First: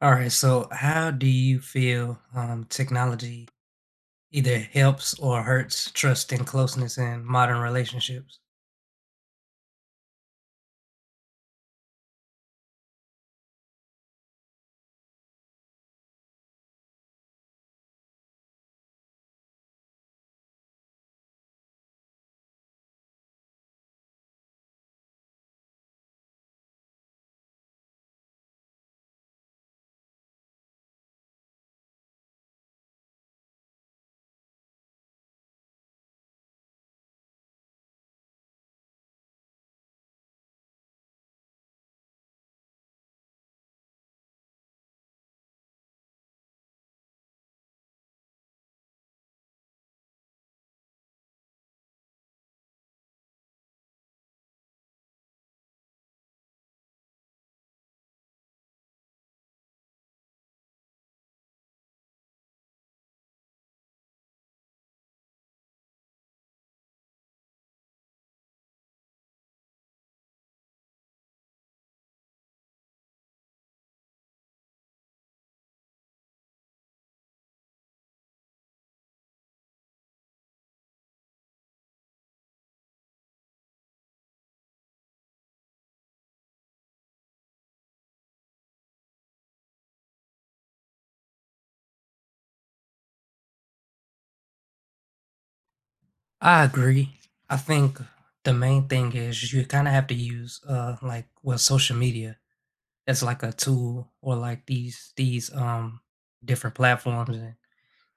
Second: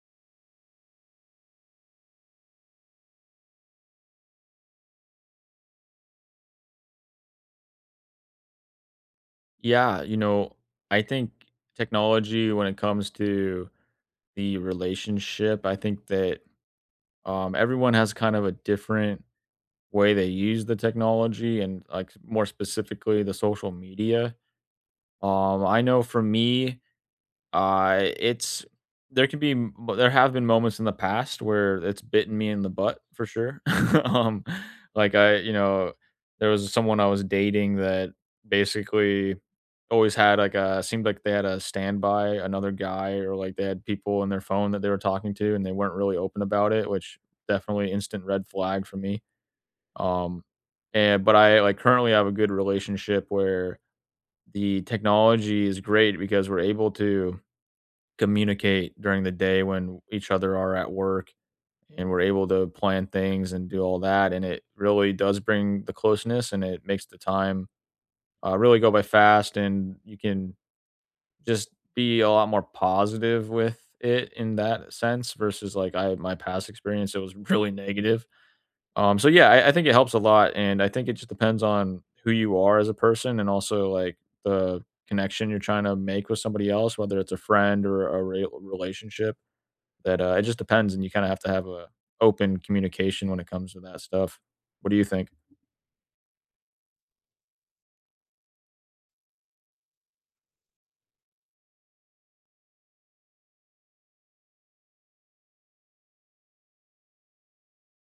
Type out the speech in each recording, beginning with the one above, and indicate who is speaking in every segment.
Speaker 1: All right, so how do you feel technology either helps or hurts trust and closeness in modern relationships?
Speaker 2: Yeah, you know, I think technology when it comes to the relationship, I think that everyone has kind of a different way they use the technology and like more specifically the social media. I know for me, it's there can be there have been moments in the past where it's bitten me in the butt for sure. Um, like I there was someone I was dating that basically always had like a seemed like they had a standby, another guy, or like they had people in their phone that they were talking to and they weren't really open about it, which definitely instant red flag for me. Um, and but I like currently have a good relationship where the technology is great because we're able to communicate during the day when each other are at work and we're able to plan things and do all that. And it really does bring the closeness and it makes the time really go by fast. And you can just be a lot more positive with it in that sense versus like I my past experience, it was really negative. So yeah, I think it helps a lot. And I think it just depends on who you are as a person and also like the connection you're trying to make with somebody else, whether it's a friend or a relationship that it just depends, and you kind of have to have a open communication when it comes to that stuff. What do you think?
Speaker 1: I agree. I think the main thing is you kind of have to use social media as like a tool, or like these different platforms and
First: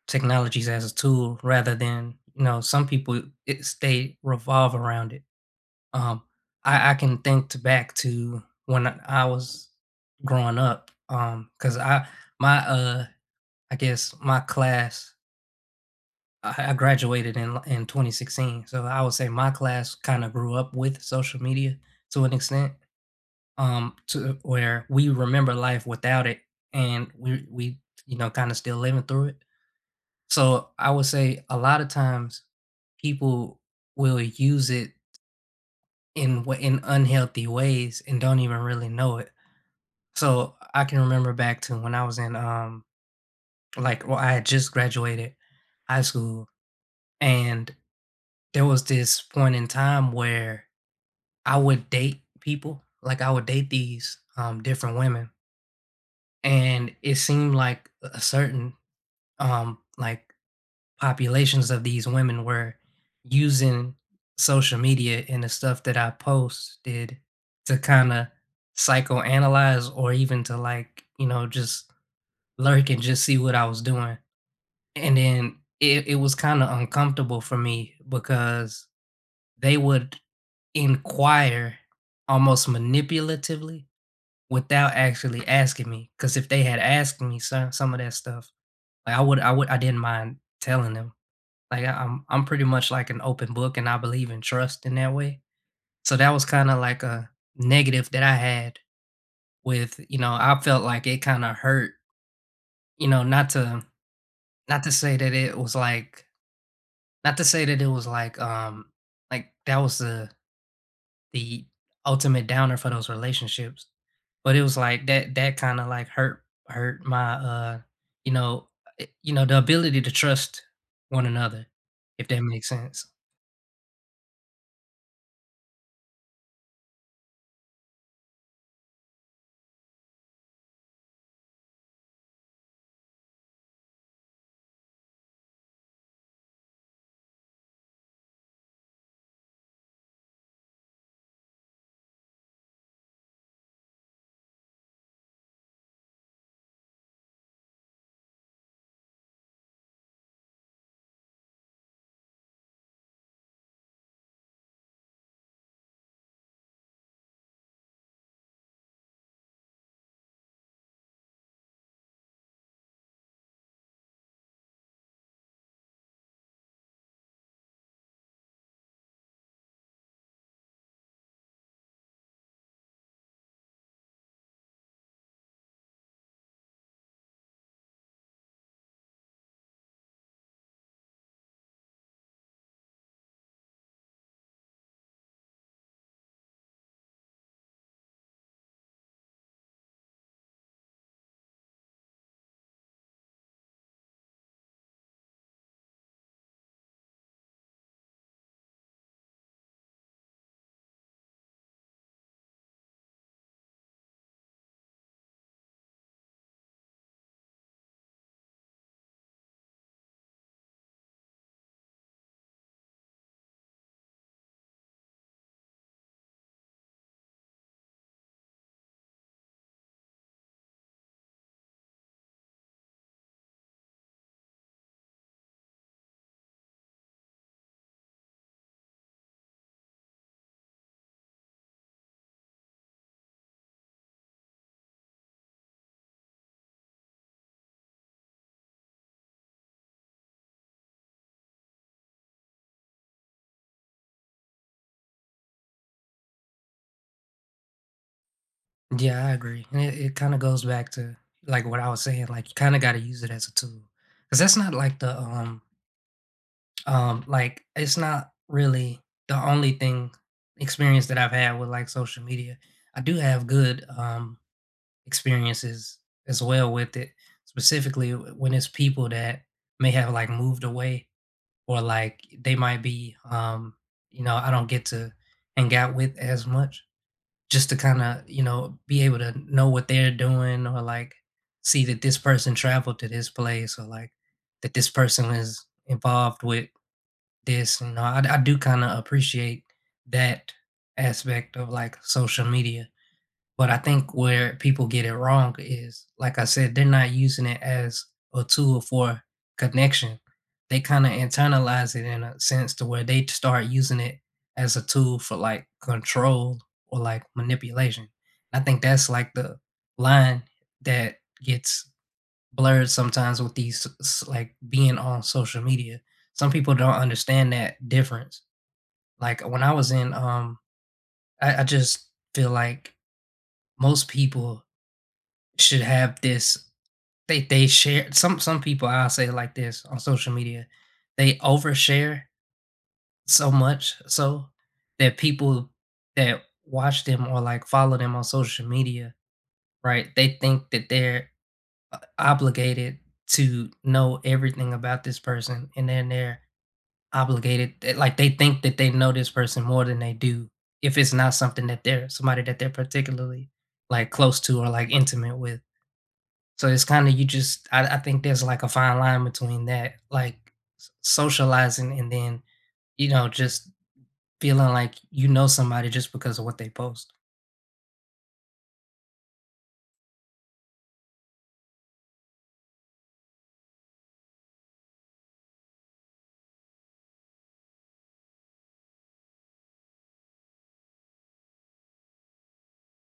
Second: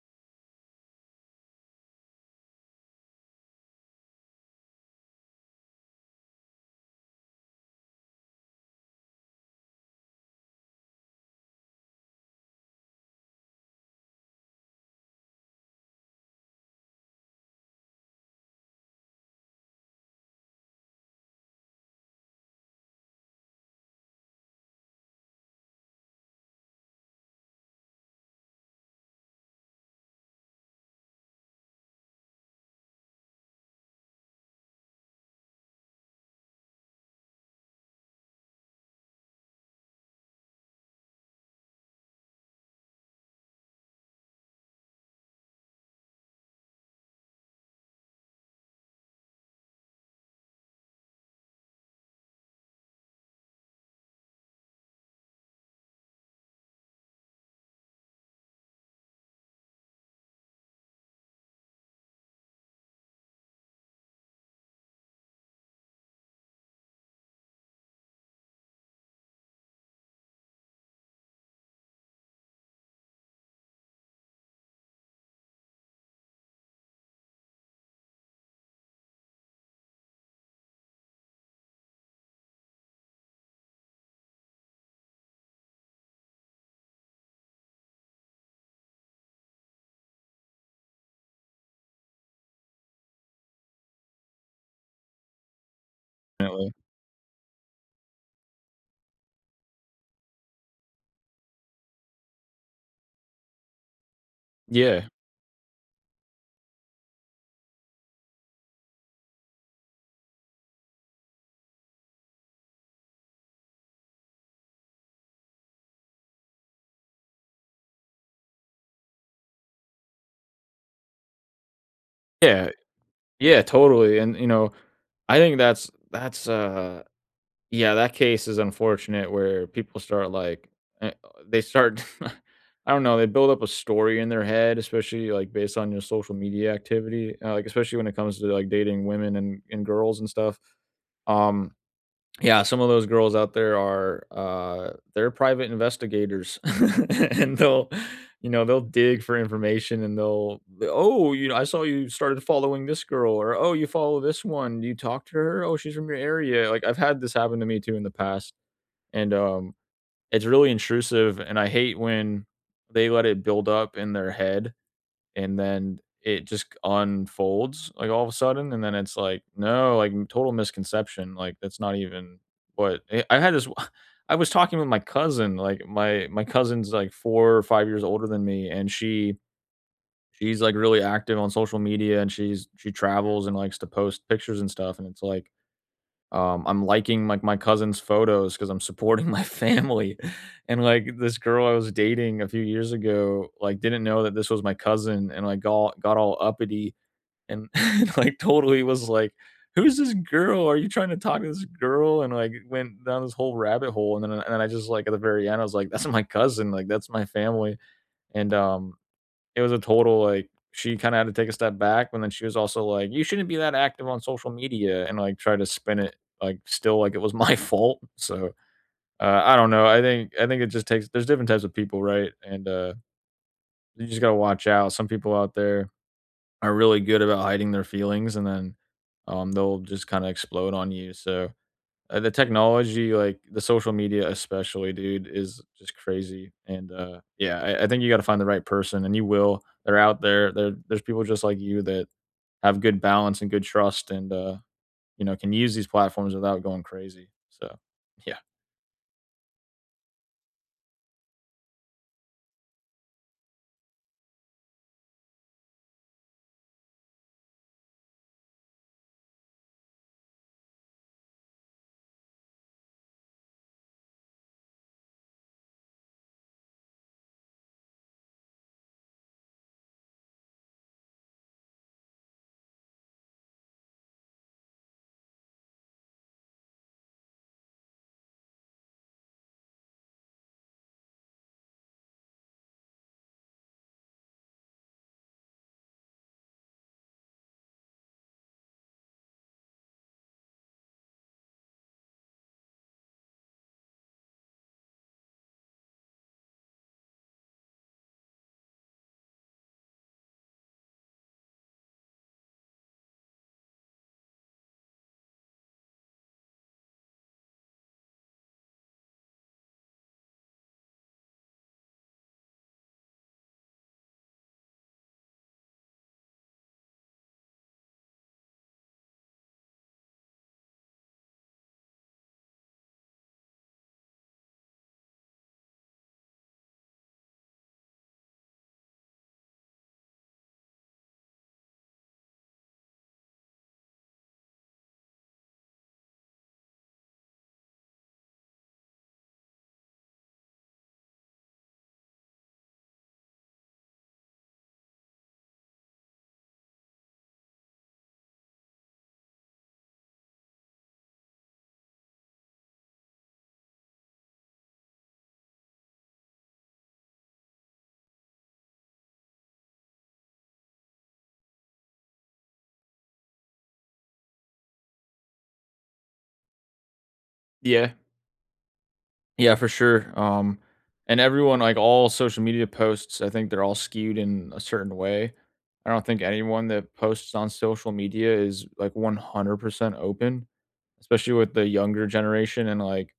Speaker 1: technologies as a tool, rather than, you know, some people it they revolve around it. Um, I can think to back to when I was growing up. Cause I my, I guess my class I graduated in 2016, so I would say my class kinda grew up with social media to an extent, to where we remember life without it, and you know, kinda still living through it. So I would say a lot of times people will use it in wa in unhealthy ways and don't even really know it. So I can remember back to when I was in, like well, I had just graduated high school, and there was this point in time where I would date people. Like, I would date these, different women, and it seemed like a certain, like, populations of these women were using social media and the stuff that I posted to kind of psychoanalyze, or even to, like, you know, just lurk and just see what I was doing. And then it was kind of uncomfortable for me, because they would inquire almost manipulatively without actually asking me. Because if they had asked me some of that stuff, like, I would I didn't mind telling them. Like, I'm pretty much like an open book, and I believe in trust in that way. So that was
Speaker 2: Definitely.
Speaker 1: kinda like a negative that I had with, you know. I felt like it kinda hurt, you know, not to not to
Speaker 2: Yeah,
Speaker 1: say that it was like not to say that it was like that was the ultimate downer for those relationships, but it was like that kinda like hurt my, you know, you know, the ability to trust one another, if that makes
Speaker 2: yeah,
Speaker 1: sense.
Speaker 2: yeah, totally. And I think that's yeah, that case is unfortunate where people start like eh, they start I don't know, they build up a story in their head, especially like based on your social media activity, like especially when it comes to like dating women and girls and stuff. Um Yeah, some of those girls out there are, they're private investigators. And they'll, you know, they'll dig for information and they'll. "Oh, you know, I saw you started following this girl," or, "Oh, you follow this one. You talk to her? Oh, she's from your area." Like, I've had this happen to me too in the past, and, it's really intrusive, and I hate when they let it build up in their head and then it just unfolds, like, all of a sudden, and then it's like, "No, like, total misconception, like, that's not even what." I had this I was talking with my cousin, like, my cousin's, like, 4 or 5 years older than me, and she's, like, really active on social media, and she travels and likes to post pictures and stuff, and it's like, I'm liking, like, my cousin's photos because 'cause I'm supporting my family. And, like, this girl I was dating a few years ago, like, didn't know that this was my cousin and, like, got all uppity and, and, like, totally was like, "Who's this girl? Are you trying to talk to this girl?" And, like, went down this whole rabbit hole, and then I just, like, at the very end, I was like, "That's my cousin, like, that's my family," and it was a total, like she kinda had to take a step back, and then she was also like, "You shouldn't be that active on social media," and, like, try to spin it, like, still like it was my fault. So, I don't know, I think it just takes there's different types of people, right? And, you just gotta watch out. Some people out there are really good about hiding their feelings, and then, they'll just kinda explode on you. So the technology, like the social media especially, dude, is just crazy. And yeah, I think you got to find the right person, and you will. They're out there. There's people just like you that have good balance and good trust, and you know can use these platforms without going crazy. So yeah.
Speaker 1: Yeah, I agree. And it kind of goes back to like what I was saying, like you kind of got to use it as a tool. Cuz that's not like the like it's not really the only thing, experience that I've had with like social media. I do have good experiences as well with it, specifically when it's people that may have like moved away, or like they might be, you know, I don't get to hang out with as much, just to kinda, you know, be able to know what they're doing, or, like, see that this person traveled to this place, or, like, that this person is involved with this. You know, I do kinda appreciate that aspect of, like, social media. But I think where people get it wrong is, like I said, they're not using it as a tool for connection. They kind of internalize it in a sense to where they start using it as a tool for like control or like manipulation. I think that's like the line that gets blurred sometimes with these like being on social media. Some people don't understand that difference. Like when I was in, I just feel like most people should have this, they share, some people, I'll say it like this on social media, they overshare so much so that people that watch them or like follow them on social media, right? They think that they're obligated to know everything about this person, and then they're obligated that, like they think that they know this person more than they do, if it's not something that they're, somebody that they're, particularly like close to or like intimate with. So it's kinda, you just, I think there's, like, a fine line between that, like, s socializing, and then, you know, just feeling like you know somebody just because of what they post.
Speaker 2: Yeah. Yeah, for sure. And everyone, like all social media posts, I think they're all skewed in a certain way. I don't think anyone that posts on social media is like 100% open, especially with the younger generation and like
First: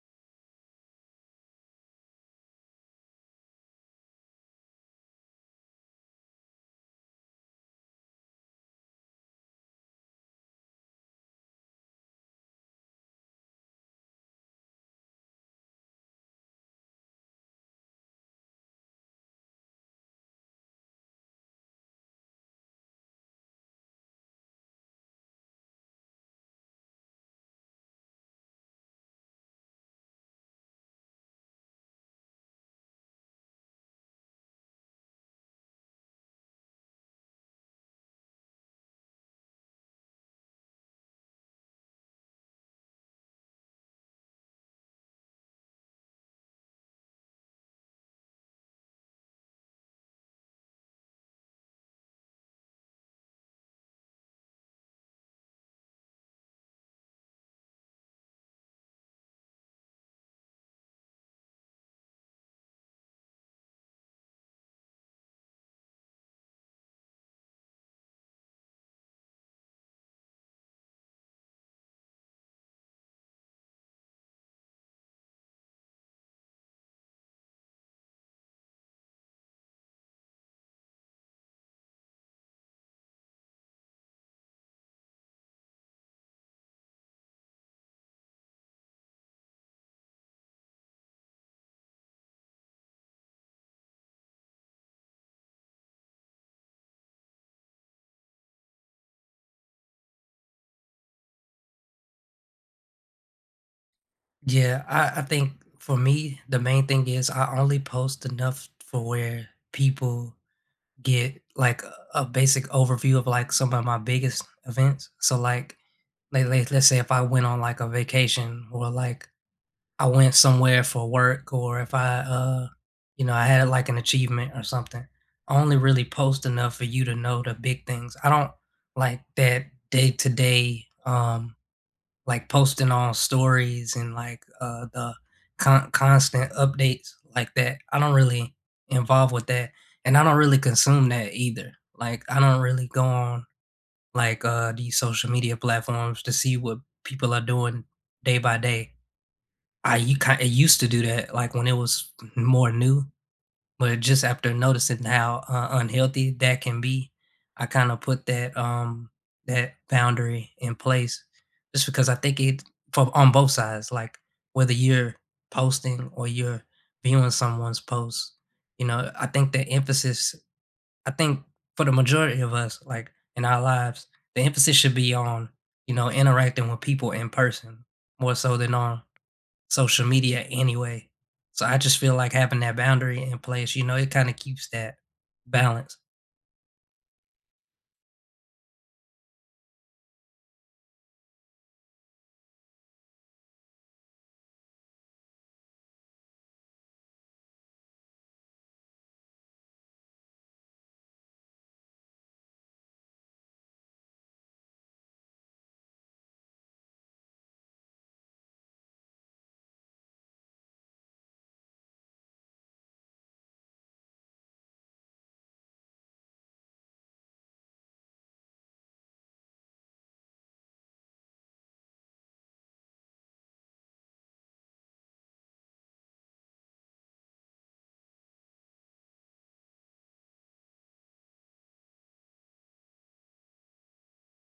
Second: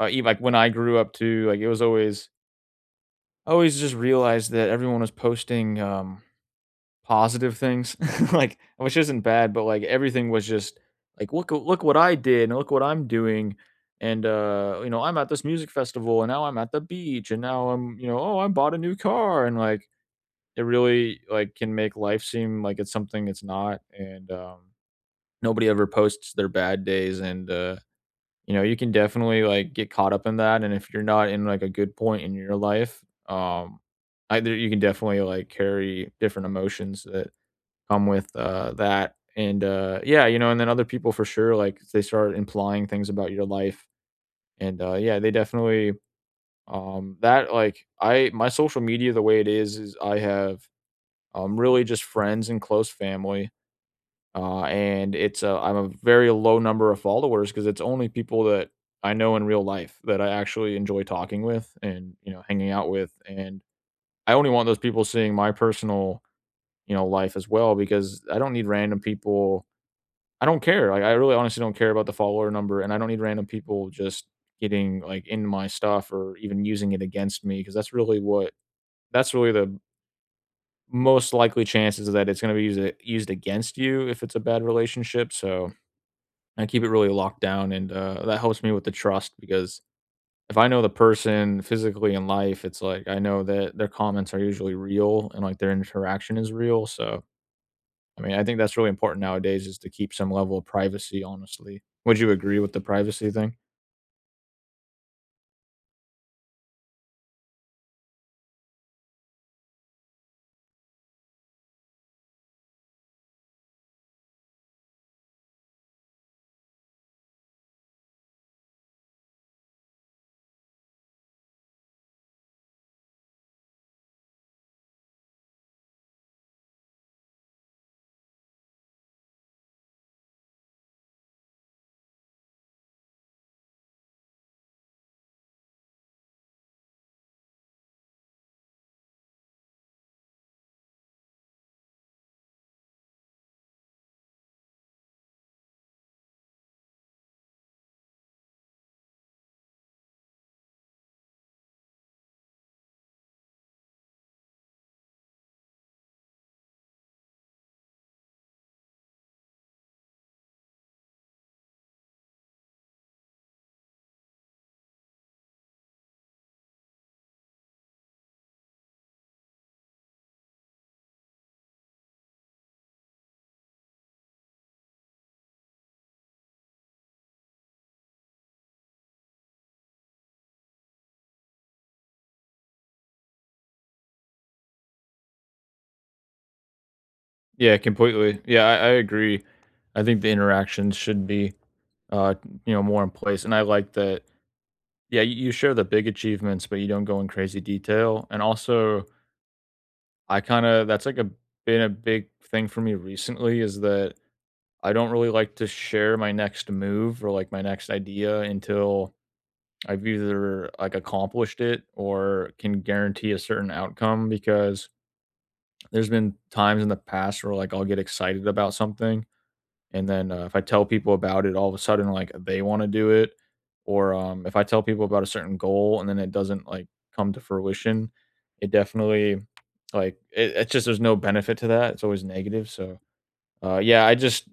Speaker 2: even like when I grew up too, like it was always I always just realized that everyone was posting positive things, like which isn't bad, but like everything was just like look what I did and look what I'm doing. And you know, I'm at this music festival and now I'm at the beach and now I'm, you know, oh, I bought a new car and like it really like can make life seem like it's something it's not. And nobody ever posts their bad days. And you know, you can definitely, like, get caught up in that, and if you're not in, like, a good point in your life, um, either you can definitely, like, carry different emotions that come with, that, and, yeah, you know, and then other people for sure, like, they start implying things about your life, and, yeah, they definitely, that, like, I my social media the way it is I have, really just friends and close family, and it's a I'm a very low number of followers because it's only people that I know in real life that I actually enjoy talking with and, you know, hanging out with, and I only want those people seeing my personal, you know, life as well because I don't need random people. I don't care, like, I really honestly don't care about the follower number, and I don't need random people just getting, like, into my stuff or even using it against me, because that's really what that's really the most likely chances that it's gonna be used against you if it's a bad relationship. So I keep it really locked down, and, that helps me with the trust because if I know the person physically in life, it's like I know that their comments are usually real and, like, their interaction is real. So, I mean, I think that's really important nowadays is to keep some level of privacy, honestly. Would you agree with the privacy thing?
Speaker 1: Yeah, I think for me, the main thing is I only post enough for where people get, like, a basic overview of, like, some of my biggest events. So, like, le let's say if I went on, like, a vacation, or, like, I went somewhere for work, or if I, you know, I had like an achievement or something. I only really post enough for you to know the big things. I don't like that day to day, like posting on stories, and like, the constant updates like that. I don't really involve with that, and I don't really consume that either. Like I don't really go on like, these social media platforms to see what people are doing day by day. I, you kind, it used to do that, like when it was more new, but just after noticing how, unhealthy that can be, I kinda put that, that boundary in place, just because I think it, for on both sides, like, whether you're posting or you're viewing someone's post, you know, I think the emphasis, I think, for the majority of us, like in our lives, the emphasis should be on, you know, interacting with people in person more so than on social media anyway. So I just feel like having that boundary in place, you know, it kind of keeps that balance.
Speaker 2: Yeah, completely. Yeah, I agree. I think the interactions should be, uh, you know, more in place, and I like that yeah, you share the big achievements, but you don't go in crazy detail, and also I kinda that's like a been a big thing for me recently is that I don't really like to share my next move or like my next idea until I've either like accomplished it or can guarantee a certain outcome, because there's been times in the past where like I'll get excited about something and then, if I tell people about it, all of a sudden, like, they wanna do it, or, if I tell people about a certain goal and then it doesn't, like, come to fruition, it definitely, like, it's just there's no benefit to that, it's always negative. So, yeah, I just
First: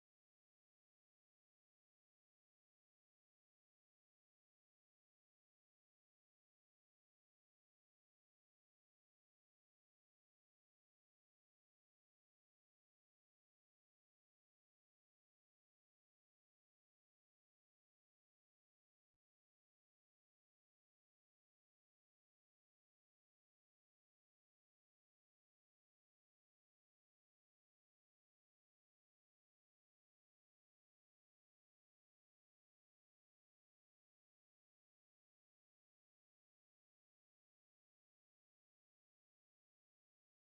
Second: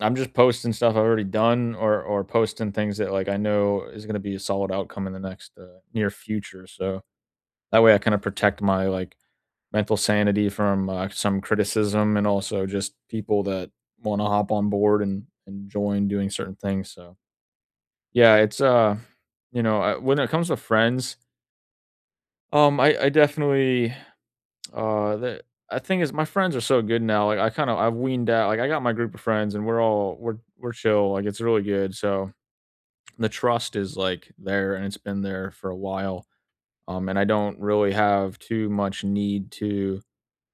Speaker 2: I'm just posting stuff I've already done or posting things that, like, I know is gonna be a solid outcome in the next, near future. So that way I kinda protect my, like, mental sanity from some criticism and also just people that want to hop on board and join doing certain things. So yeah, it's you know, when it comes to friends, I definitely the I think is my friends are so good now. Like I kind of I've weaned out. Like I got my group of friends and we're all we're chill. Like it's really good. So the trust is like there and it's been there for a while. And I don't really have too much need to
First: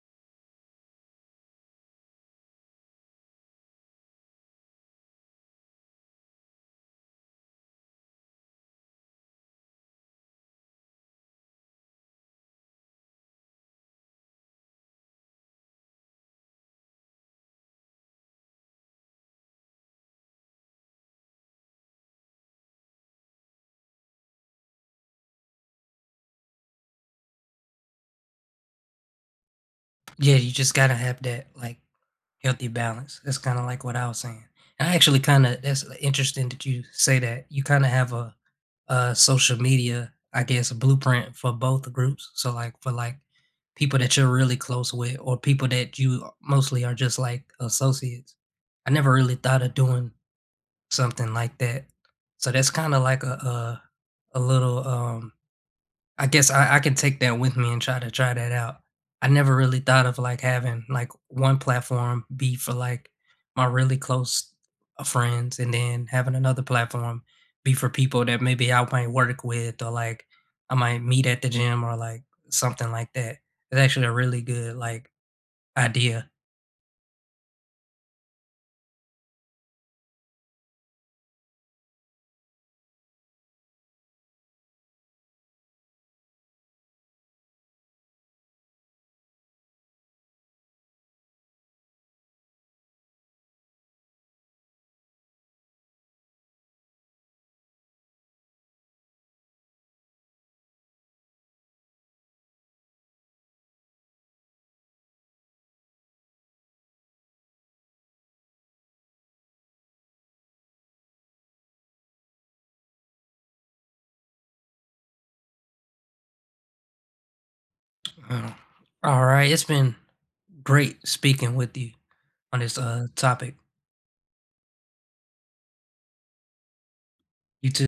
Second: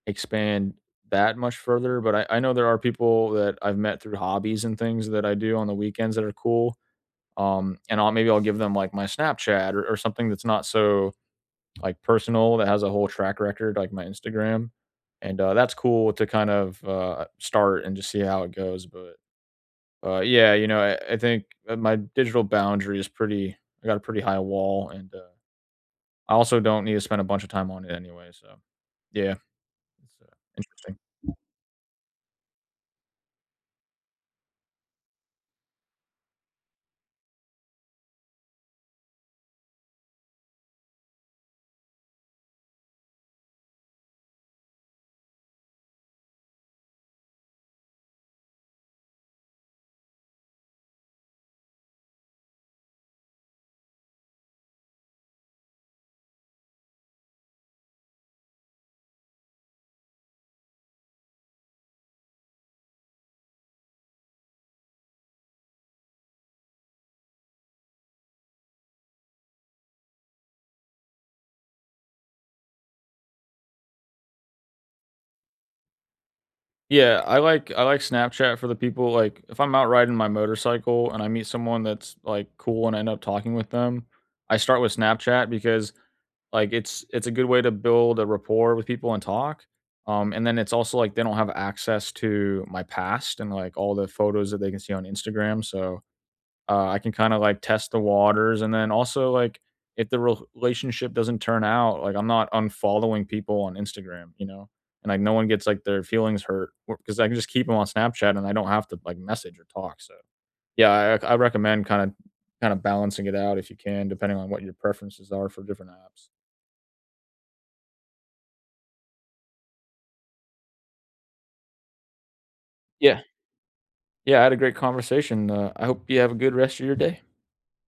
Speaker 2: expand that much further, but I know there are people that I've met through hobbies and things that I do on the weekends that are cool, and I'll maybe I'll give them, like, my Snapchat or something that's not so, like, personal that has a whole track record, like my Instagram, and, that's cool to kind of, start and just see how it goes. But, yeah, you know, I think, my digital boundary is pretty I got a pretty high wall, and, I also don't need to spend a bunch of time on it anyway. So, yeah, it's,
Speaker 1: Yeah, you just gotta
Speaker 2: interesting.
Speaker 1: have that like healthy balance. That's kind of like what I was saying. And I actually kind of, that's interesting that you say that. You kind of have a social media, I guess, blueprint for both groups. So like for like people that you're really close with, or people that you mostly are just like associates. I never really thought of doing something like that. So that's kinda like a little, I guess I can take that with me and try to try that out. I never really thought of, like, having, like, one platform be for, like, my really close, friends, and then having another platform be for people that maybe I might work with, or, like, I might meet at the gym, or, like, something like that. It's actually a really good, like, idea.
Speaker 2: Yeah, I like Snapchat for the people, like, if I'm out riding my motorcycle and I meet someone that's, like, cool and I end up talking with them, I start with Snapchat because, like, it's a good way to build a rapport with people and talk, and then it's also, like, they don't have access to my past and, like, all the photos that they can see on Instagram. So I can kind of like test the waters, and then also like if the relationship doesn't turn out, like I'm not unfollowing people on Instagram, you know, and like no one gets like their feelings hurt because I can just keep them on Snapchat and I don't have to like message or talk. So yeah, I recommend kind of balancing it out if you can, depending on what your preferences are for different apps.
Speaker 1: Uh, all right. It's been great speaking with you on this
Speaker 2: Yeah,
Speaker 1: topic.
Speaker 2: yeah, I had a great conversation. I hope you have a good rest of your day.
Speaker 1: You too.